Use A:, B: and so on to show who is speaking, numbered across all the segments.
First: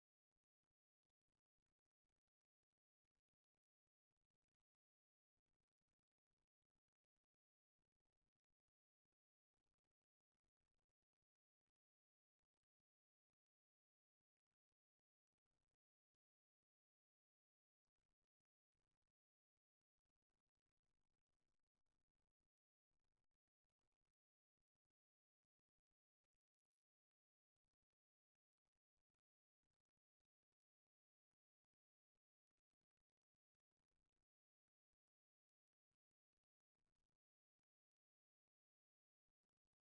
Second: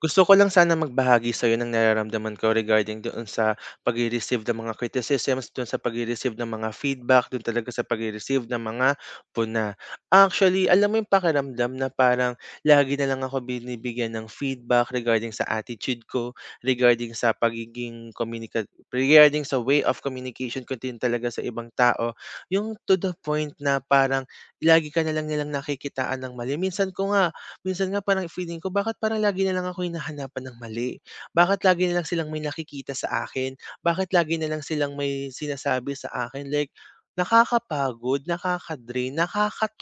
A: Gusto ko lang sana magbahagi sa'yo ng nararamdaman ko regarding doon sa pagre-receive ng mga criticisms, doon sa pagre-receive ng mga feedback, doon talaga sa pagre-receive ng mga puna. Actually, alam mo yung pakiramdam na parang lagi na lang ako binibigyan ng feedback regarding sa attitude ko, regarding sa way of communication ko din talaga sa ibang tao. Yung to the point na parang lagi ka na lang nilang nakikitaan ng mali. Minsan nga parang feeling ko, bakit parang lagi na lang ako hinahanapan ng mali? Bakit lagi na lang silang may nakikita sa akin? Bakit lagi na lang silang may sinasabi sa akin? Like, nakakapagod, nakakatoxic,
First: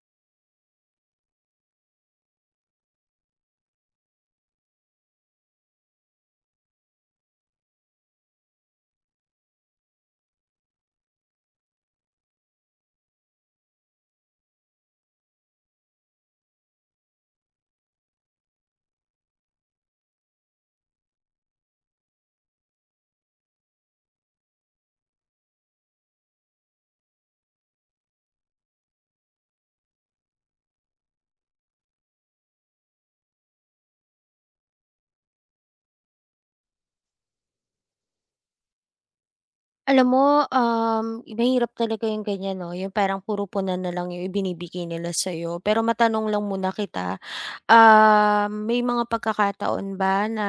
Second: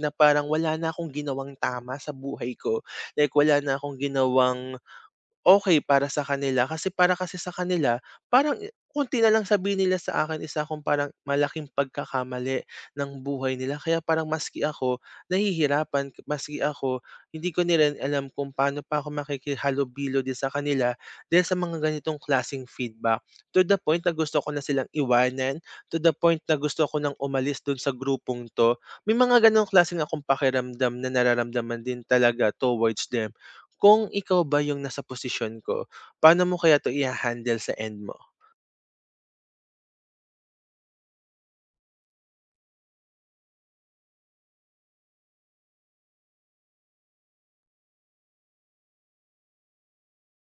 A: na parang wala na akong ginawang tama sa buhay ko. Like, wala na akong ginawang okay para sa kanila, kasi para kasi sa kanila parang konti na lang sabihin nila sa akin, isa akong parang malaking pagkakamali ng buhay nila, kaya parang maski ako nahihirapan, maski ako hindi ko na rin alam kung paano pa ako makikihalubilo din sa kanila dahil sa mga ganitong klaseng feedback. To the point na gusto ko na silang iwanan, to the point na gusto ko ng umalis dun sa grupong 'to. May mga ganong klase na akong pakiramdam na nararamdaman din talaga towards them. Kung ikaw ba yung nasa posisyon ko, paano mo kaya 'to i handle sa end mo?
B: Alam mo, mahirap talaga yung ganyan 'no, yung parang puro punan na lang yung ibinibigay nila sa'yo. Pero matanong lang muna kita, may mga pagkakataon ba na,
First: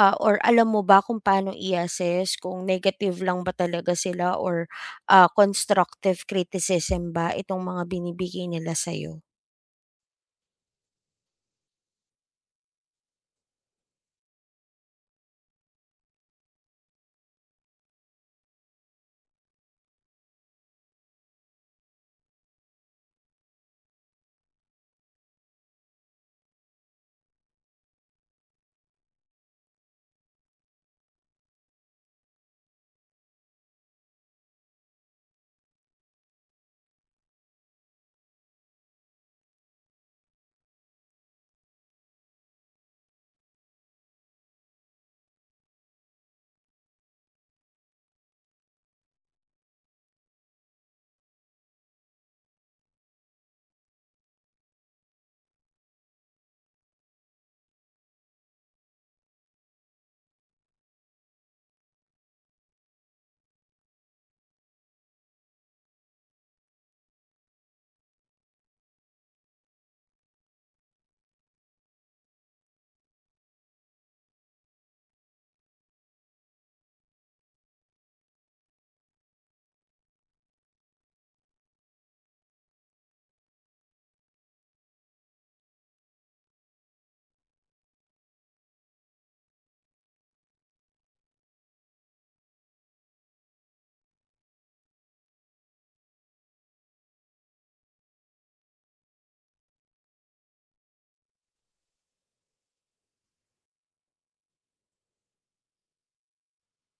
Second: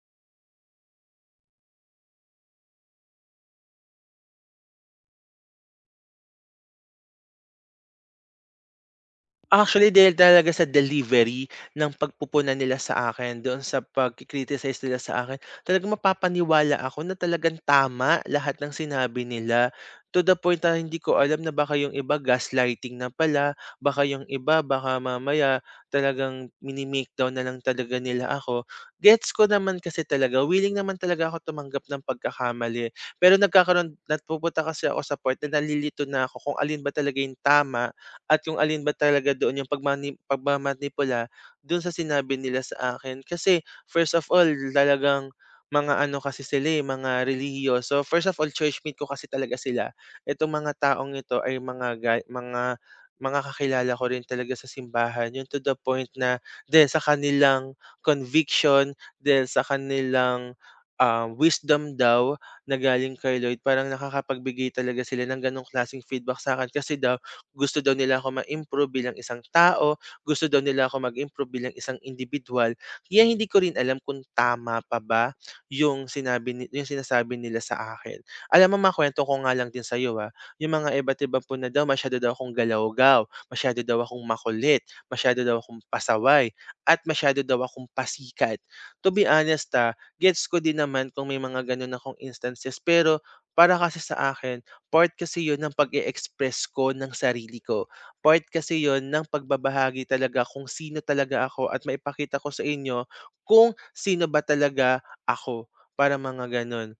B: or alam mo ba kung paano i-assess kung negative lang ba talaga sila or, constructive criticism ba itong mga binibigay nila sa'yo?
A: Actually, dahil talaga sa delivery ng pagpupunan nila sa akin, doon sa pagki-criticize nila sa akin, talagang mapapaniwala ako na talagang tama lahat ng sinabi nila. To the point na hindi ko alam na baka yung iba gaslighting na pala, baka yung iba baka mamaya talagang mini-makedown na lang talaga nila ako. Gets ko naman kasi talaga, willing naman talaga ako tumanggap ng pagkakamali. Pero nagkakaroon, napupunta kasi ako sa point na nalilito na ako kung alin ba talaga yung tama at yung alin ba talaga doon yung pagmamanipula dun sa sinabi nila sa akin. Kasi, first of all, talagang mga ano kasi sila, eh, mga relihiyoso. First of all, churchmate ko kasi talaga sila. Itong mga taong ito ay mga ga mga kakilala ko rin talaga sa simbahan, yun, to the point na dahil sa kanilang conviction, dahil sa kanilang, wisdom daw na galing kay Lord, parang nakakapagbigay talaga sila ng ganong klaseng feedback sa akin, kasi daw gusto daw nila ako ma-improve bilang isang tao, gusto daw nila ako mag-improve bilang isang individual. Kaya hindi ko rin alam kung tama pa ba yung sinabi ni yung sinasabi nila sa akin. Alam mo, makuwento ko nga lang din sa iyo, yung mga iba't iba po na daw, masyado daw akong galawgaw, masyado daw akong makulit, masyado daw akong pasaway, at masyado daw akong pasikat. To be honest, gets ko din naman kung may mga gano'n akong instances, pero para kasi sa akin, part kasi yon ng pag express ko ng sarili ko. Part kasi yon ng pagbabahagi talaga kung sino talaga ako, at maipakita ko sa inyo kung sino ba talaga ako, para mga gano'n.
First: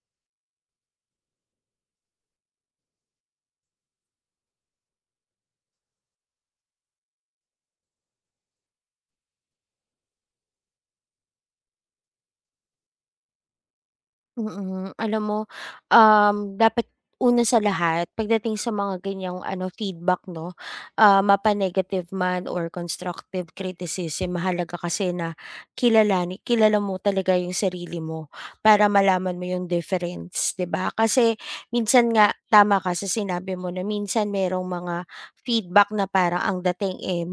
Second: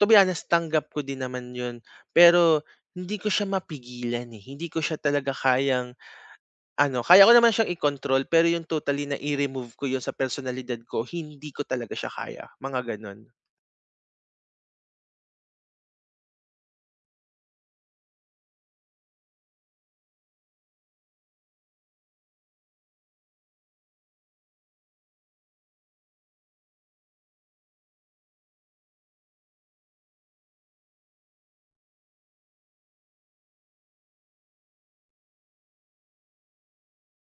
A: To be honest, tanggap ko din naman yun, pero hindi ko siya mapigilan, eh, hindi ko siya talaga kayang ano, kaya ko naman siyang i-control, pero yung totally na i-remove ko yun sa personalidad ko, hindi ko talaga siya kaya, mga gano'n.
B: Mm. Alam mo, dapat una sa lahat pagdating sa mga ganyang ano feedback 'no, mapa-negative man or constructive criticism mahalaga kasi na kilala mo talaga yung sarili mo para malaman mo yung difference, 'di ba? Kasi minsan nga tama ka sa sinabi mo na minsan merong mga feedback na parang ang dating, eh,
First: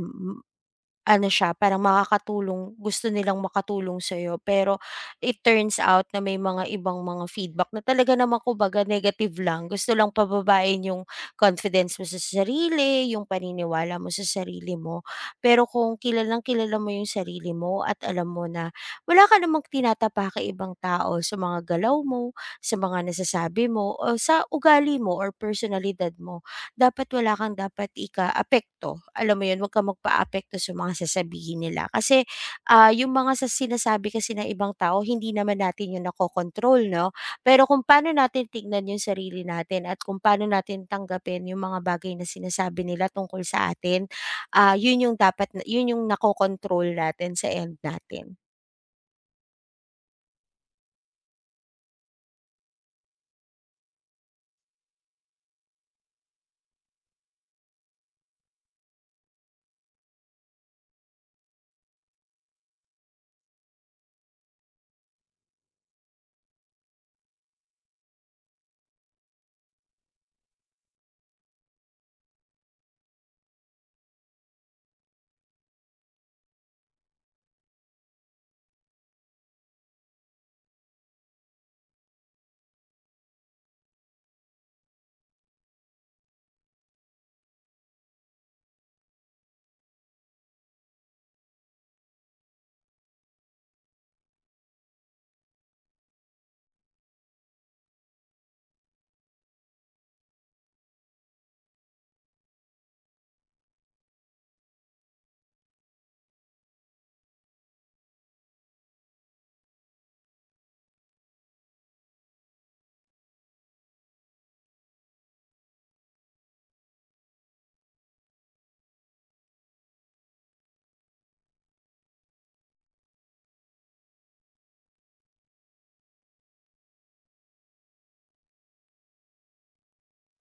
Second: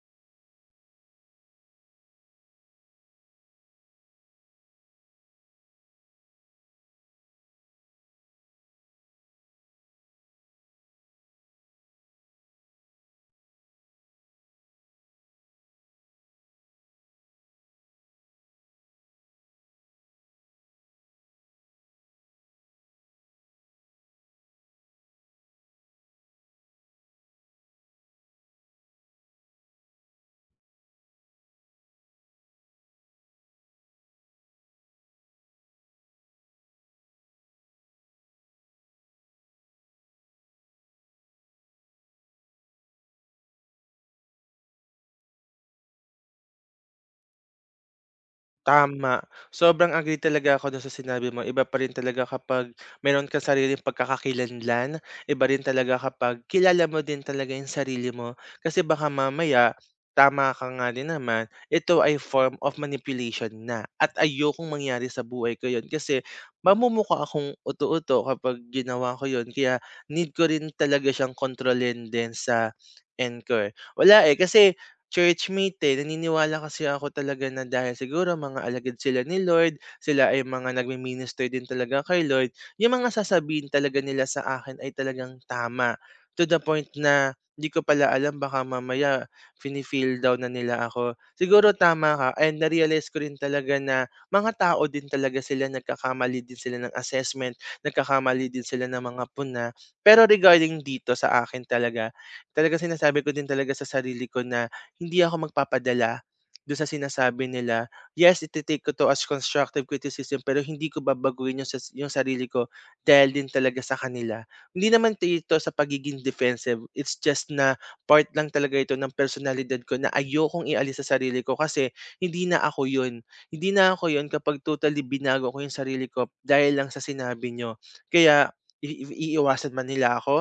B: ano siya parang makakatulong gusto nilang makatulong sa'yo pero it turns out na may mga ibang mga feedback na talaga naman kumbaga negative lang, gusto lang pababain yung confidence mo sa sarili, yung paniniwala mo sa sarili mo. Pero kung kilalang kilala mo yung sarili mo at alam mo na wala ka namang tinatapa kay ibang tao sa mga galaw mo, sa mga nasasabi mo o sa ugali mo or personalidad mo dapat wala kang dapat ikaapekto, alam mo 'yun, huwag kang magpaapekto sa mga sasabihin nila. Kasi, yung mga sa sinasabi kasi ng ibang tao hindi naman natin 'yun nakokontrol 'no. Pero kung paano natin tignan yung sarili natin at kung paano natin tanggapin yung mga bagay na sinasabi nila tungkol sa atin, 'yun yung nakokontrol natin sa end natin.
A: Tama, sobrang agree talaga ako dun sa sinabi mo. Iba pa rin talaga kapag meron kang sariling pagkakakilanlan, iba rin talaga kapag kilala mo din talaga yung sarili mo. Kasi baka mamaya, tama ka nga din naman, ito ay form of manipulation na, at ayokong mangyari sa buhay ko yun kasi mamumukha akong uto-uto kapag ginawa ko yun. Kaya need ko rin talaga siyang kontrolin din sa end, eh. Wala, eh, kasi churchmate, eh, naniniwala kasi ako talaga na dahil siguro mga alagad sila ni Lord, sila ay mga nagmi-minister din talaga kay Lord, yung mga sasabihin talaga nila sa akin ay talagang tama. To the point na hindi ko pala alam, baka mamaya fini-feel down na nila ako. Siguro tama ka, and na-realize ko rin talaga na mga tao din talaga sila, nagkakamali din sila ng assessment, nagkakamali din sila ng mga puna. Pero regarding dito sa akin talaga, talaga sinasabi ko din talaga sa sarili ko na hindi ako magpapadala do'n sa sinasabi nila. Yes, ite-take ko 'to as constructive criticism, pero hindi ko babaguhin 'yung sarili ko dahil din talaga sa kanila. Hindi naman ito sa pagiging defensive, it's just na part lang talaga ito ng personalidad ko na ayokong ialis sa sarili ko, kasi hindi na ako 'yun. Hindi na ako 'yun kapag totally binago ko 'yung sarili ko dahil lang sa sinabi niyo. Kaya iiwasan man nila ako,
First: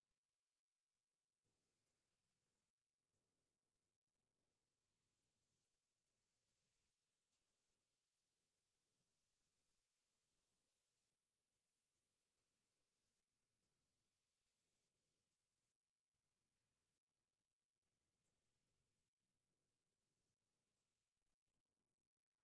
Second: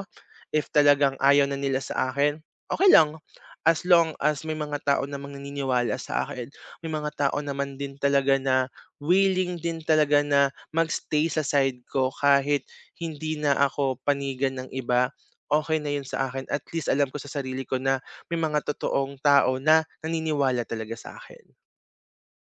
A: if talagang ayaw na nila sa akin, okay lang. As long as may mga tao na naniniwala sa akin, may mga tao naman din talaga na willing din talaga na magstay sa side ko kahit hindi na ako panigan ng iba, okay na yun sa akin. At least alam ko sa sarili ko na may mga totoong tao na naniniwala talaga sa akin.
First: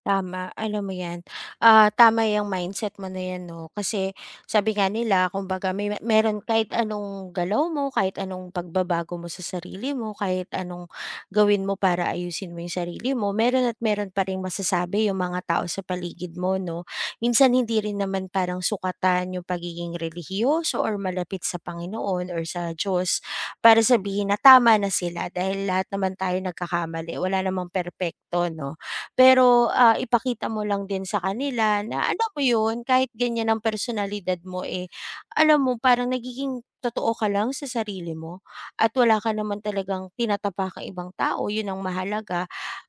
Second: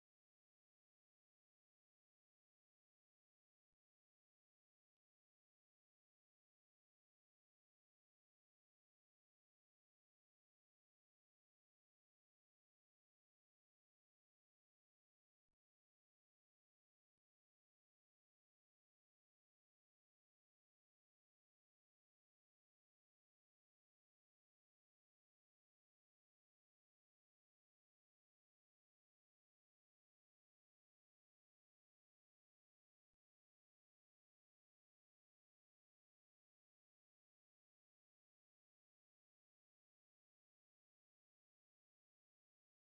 B: Tama, alam mo 'yan. Ah, tama yung mindset mo na 'yan 'no, kasi sabi nga nila kumbaga meron kahit anong galaw mo, kahit anong pagbabago mo sa sarili mo, kahit anong gawin mo para ayusin mo 'yung sarili mo, meron at meron pa ring masasabi 'yung mga tao sa paligid mo 'no. Minsan hindi rin naman parang sukatan 'yung pagiging relihiyoso or malapit sa Panginoon or sa Diyos para sabihin na tama na sila dahil lahat naman tayo nagkakamali, wala namang perpekto 'no. Pero, ipakita mo lang din sa kanila na alam mo yun, kahit ganyan ang personalidad mo, eh, alam mo parang nagiging totoo ka lang sa sarili mo at wala ka naman talagang tinatapakang ibang tao, yun ang mahalaga.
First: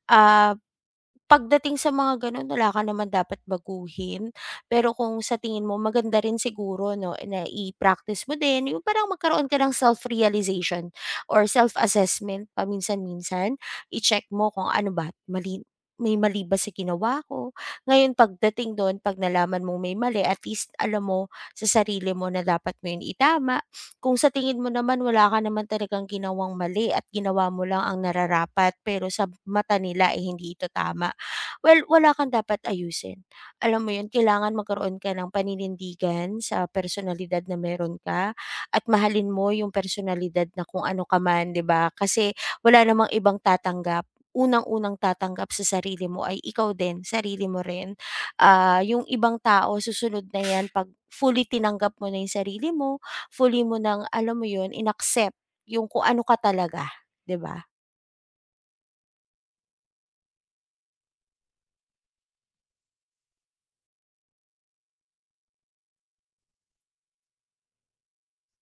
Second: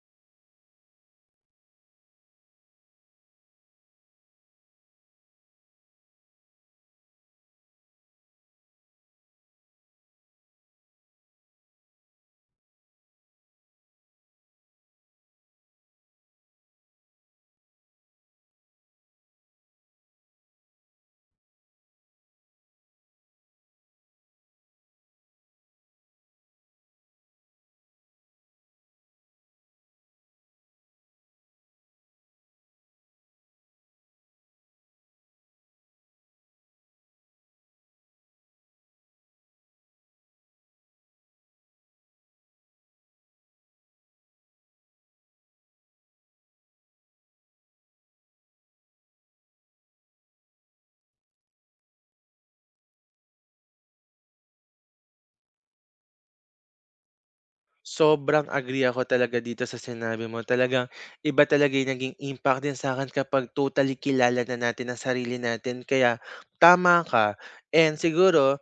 B: Ah Pagdating sa mga gano'n wala ka naman dapat baguhin, pero kung sa tingin mo maganda rin siguro 'no, na i-practice mo din yung parang magkaroon ka ng self-realization or self-assessment paminsan-minsan. I-check mo kung ano ba mali may mali ba sa ginawa ko. Ngayon pagdating dun 'pag nalaman mong may mali at least alam mo sa sarili mo na dapat mo yun itama. Kung sa tingin mo naman wala ka naman talagang ginawang mali at ginawa mo lang ang nararapat pero sa mata nila, eh, hindi ito tama. Well, wala kang dapat ayusin. Alam mo 'yun, kailangan magkaroon ka ng paninindigan sa personalidad na meron ka at mahalin mo yung personalidad na kung ano ka man, 'di ba? Kasi wala namang ibang tatanggap. Unang-unang tatanggap sa sarili mo ay ikaw din, sarili mo rin. Ah, yung ibang tao susunod na 'yan 'pag fully tinanggap mo na yung sarili mo, fully mo nang alam mo 'yun, inaccept yung kung ano ka talaga, 'di ba?
A: Sobrang agree ako talaga dito sa sinabi mo. Talagang iba talaga yung naging impact din sa akin kapag totally kilala na natin ang sarili natin, kaya tama ka. And siguro,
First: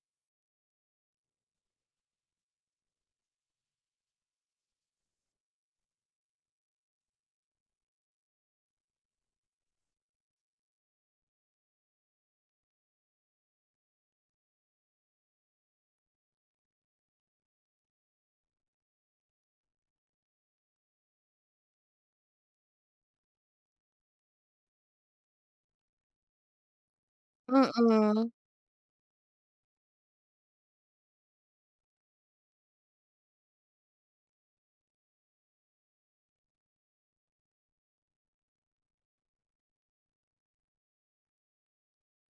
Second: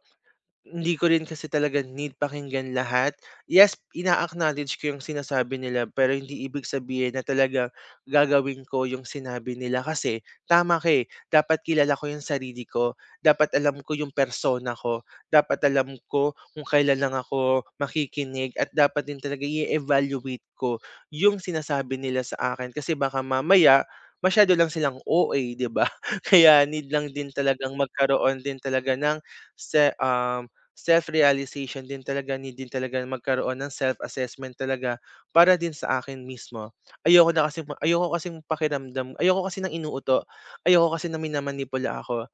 A: hindi ko rin kasi talaga need pakinggan lahat. Yes, ina-acknowledge ko yung sinasabi nila, pero hindi ibig sabihin na talagang gagawin ko yung sinabi nila, kasi tama ka, eh, dapat kilala ko yung sarili ko, dapat alam ko yung persona ko, dapat alam ko kung kailan lang ako makikinig, at dapat din talaga i-evaluate ko yung sinasabi nila sa akin, kasi baka mamaya masyado lang silang o a, 'di ba? Kaya need lang din talagang
B: Mm.
A: magkaroon din talaga ng se um, self-realization din talaga, need din talaga na magkaroon ng self-assessment talaga para din sa akin mismo. Ayoko na kasi, ayoko kasing pakiramdam, ayoko kasi ng inuuto, ayoko kasi na minamanipula ako.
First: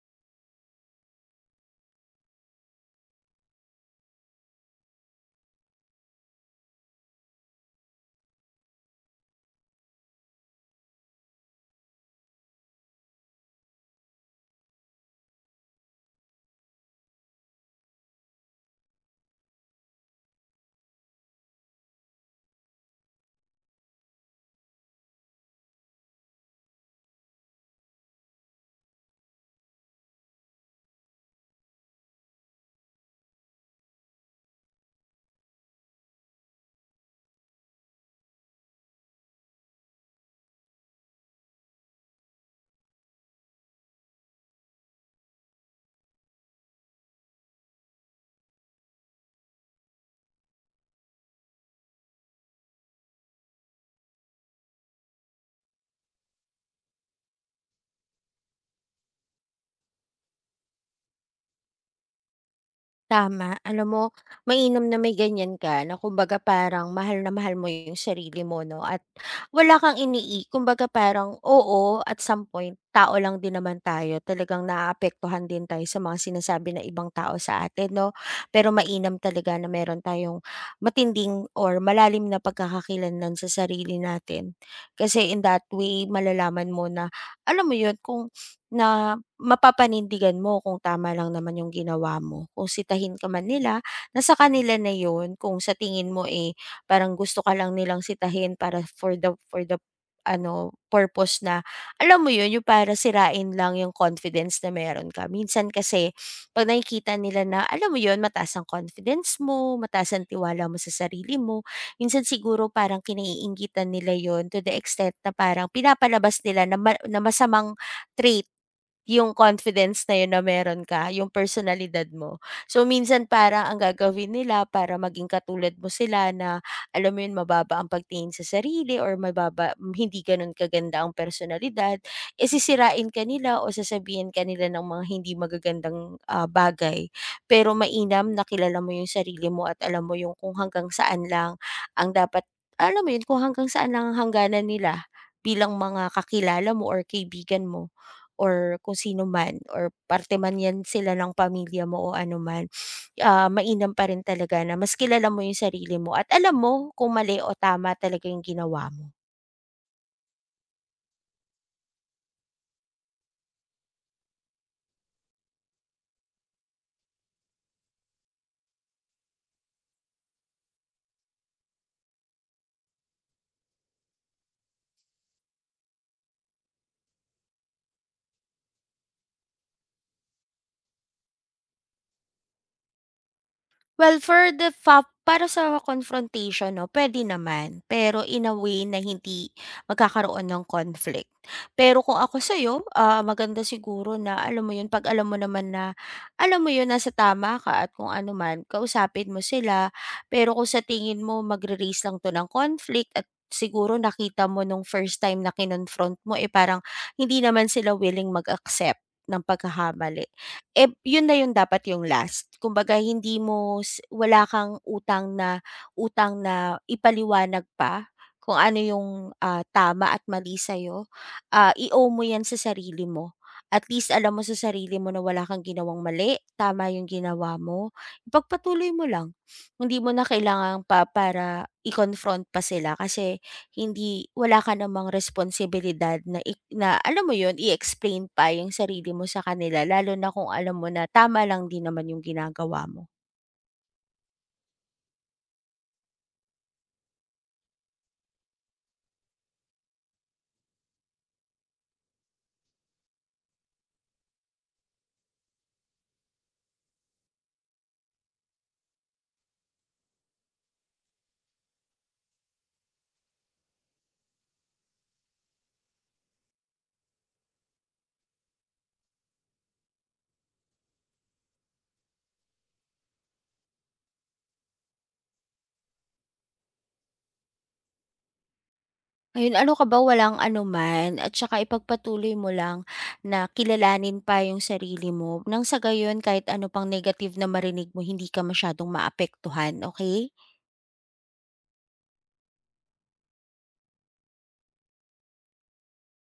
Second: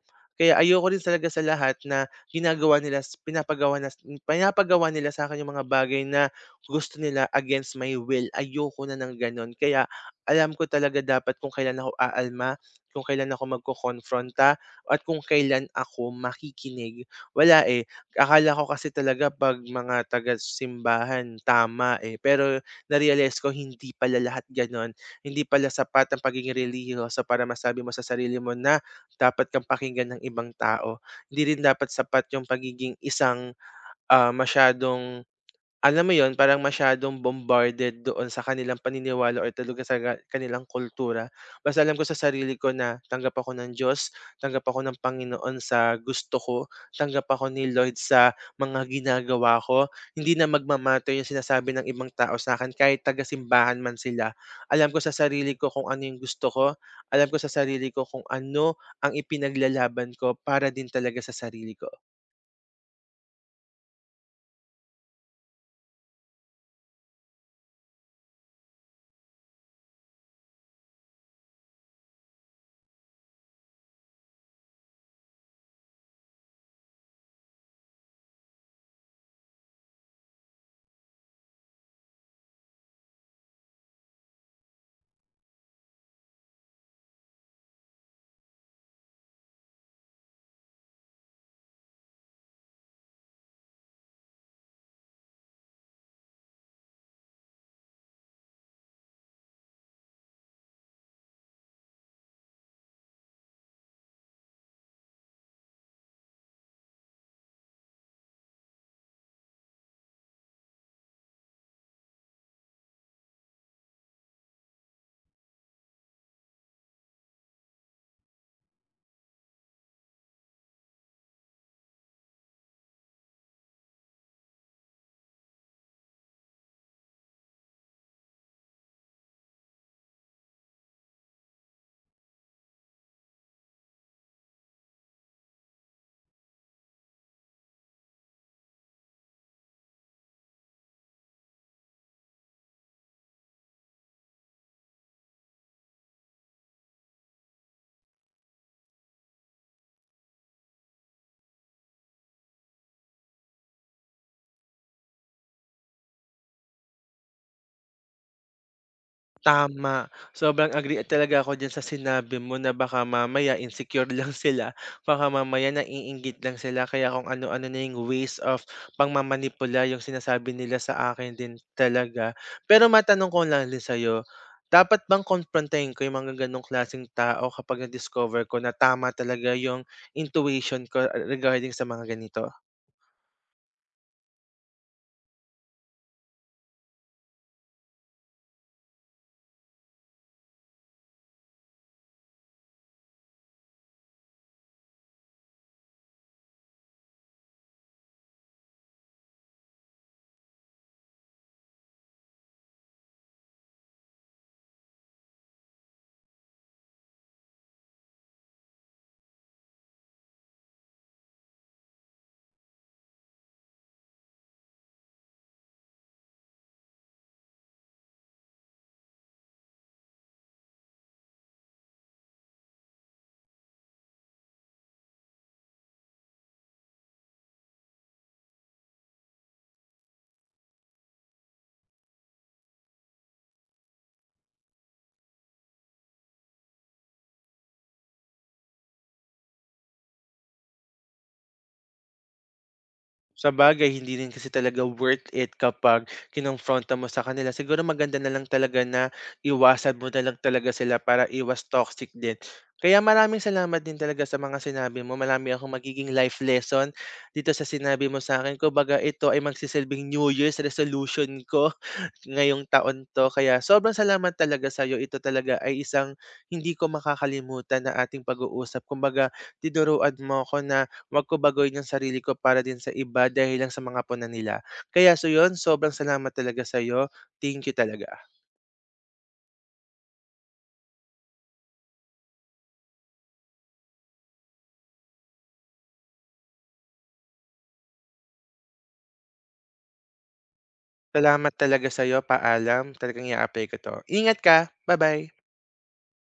A: Kaya ayoko rin talaga sa lahat na ginagawa nila, s pinapagawa nas pinapagawa nila sa'kin yung mga bagay na gusto nila against my will. Ayoko na ng gano'n. Kaya alam ko talaga, dapat kung kailan ako aalma, kung kailan ako magkokonfronta, at kung kailan ako makikinig. Wala, eh, akala ko kasi talaga 'pag mga taga-simbahan tama, eh, pero na ko hindi pala lahat gano'n. Hindi pala sapat ang pagiging relihiyoso para masabi mo sa sarili mo na dapat kang pakinggan ng ibang tao. Hindi rin dapat sapat yung pagiging isang, masyadong, alam mo yon, parang masyadong bombarded doon sa kanilang paniniwala or talaga sa kanilang kultura. Basta alam ko sa sarili ko na tanggap ako ng Diyos, tanggap ako ng Panginoon sa gusto ko, tanggap ako ni Lord sa mga ginagawa ko. Hindi na 'yung sinasabi ng ibang tao sa'kin kahit tagasimbahan man sila. Alam ko sa sarili ko kung ano 'yung gusto ko, alam ko sa sarili ko kung ano ang ipinaglalaban ko para din talaga sa sarili ko.
B: Tama. Alam mo, mainam na may ganyan ka na kumbaga parang mahal na mahal mo yung sarili mo, 'no? At wala kang inii kumbaga parang oo, at some point, tao lang din naman tayo. Talagang naaapektuhan din tayo sa mga sinasabi ng ibang tao sa atin, 'no? Pero mainam talaga na meron tayong matinding or malalim na pagkakakilanlan sa sarili natin. Kasi in that way, malalaman mo na alam mo yun, kung na mapapanindigan mo kung tama lang naman yung ginawa mo. Kung sitahin ka man nila, nasa kanila na yun. Kung sa tingin mo, eh, parang gusto ka lang nilang sitahin para for the ano, purpose na, alam mo yun, yung para sirain lang yung confidence na meron ka. Minsan kasi, pag nakikita nila na, alam mo yun, mataas ang confidence mo, mataas ang tiwala mo sa sarili mo, minsan siguro parang kinaiingitan nila yun to the extent na parang pinapalabas nila na, na masamang trait yung confidence na yun na meron ka, yung personalidad mo. So, minsan parang ang gagawin nila para maging katulad mo sila na, alam mo yun, mababa ang pagtingin sa sarili or mababa hindi gano'n kaganda ang personalidad, eh, sisirain ka nila o sasabihan ka nila ng mga hindi magagandang, bagay. Pero mainam na kilala mo yung sarili mo at alam mo yung kung hanggang saan lang ang dapat alam mo yun, kung hanggang saan lang ang hangganan nila bilang mga kakilala mo or kaibigan mo or kung sino man or parte man 'yan sila ng pamilya mo o ano man, mainam pa rin talaga na mas kilala mo yung sarili mo at alam mo kung mali o tama talaga yung ginawa mo.
A: Tama, sobrang agree talaga ako diyan sa sinabi mo na baka mamaya insecure lang sila, baka mamaya naiinggit lang sila, kaya kung ano-ano na yung ways of pangmamanipula yung sinasabi nila sa akin din talaga. Pero matanong ko lang din sa'yo, dapat bang kumprontahin ko yung mga ganong klaseng tao kapag na-discover ko na tama talaga yung intuition ko regarding sa mga ganito?
B: Well, for the fa para sa confrontation 'no, puwede naman. Pero in a way na hindi magkakaroon ng conflict. Pero kung ako sa'yo, maganda siguro na alam mo 'yun, 'pag alam mo naman na, alam mo 'yun, nasa tama ka at kung ano man, kausapin mo sila. Pero kung sa tingin mo magre-raise lang 'to ng conflict at siguro nakita mo nung first time na kinonfront mo, eh, parang hindi naman sila willing mag-accept ng pagkakamali. Eh, yun na yun dapat yung last. Kumbaga hindi mo s wala kang utang na ipaliwanag pa kung ano yung, tama at mali sa'yo. Ah, i-owe mo yan sa sarili mo. At least alam mo sa sarili mo na wala kang ginawang mali, tama yung ginawa mo. Ipagpatuloy mo lang. Hindi mo na kailangan pa para i-confront pa sila kasi wala ka namang responsibilidad na ik na alam mo yun, i-explain pa yung sarili mo sa kanila lalo na kung alam mo na tama lang din naman yung ginagawa mo.
A: Sabagay hindi rin kasi talaga worth it kapag kinumpronta mo sa kanila. Siguro maganda na lang talaga na iwasan mo na lang talaga sila para iwas toxic din. Kaya maraming salamat din talaga sa mga sinabi mo. Marami akong magiging life lesson dito sa sinabi mo sa akin. Kumbaga ito ay magsisilbing New Year's resolution ko ngayong taon to. Kaya sobrang salamat talaga sa'yo. Ito talaga ay isang hindi ko makakalimutan na ating pag-uusap. Kumbaga tinuruan mo ako na wag ko baguhin yung sarili ko para din sa iba dahil lang sa mga punan nila. Kaya so yun, sobrang salamat talaga sa'yo. Thank you talaga.
B: Ayun, ano ka ba, walang anuman at saka ipagpatuloy mo lang na kilalanin pa yung sarili mo nang sa gayon kahit ano pang negative na marinig mo hindi ka masyadong maapektuhan, okay
A: Salamat talaga sa'yo, paalam. Talagang i-a-apply ko 'to. Ingat ka, bye bye.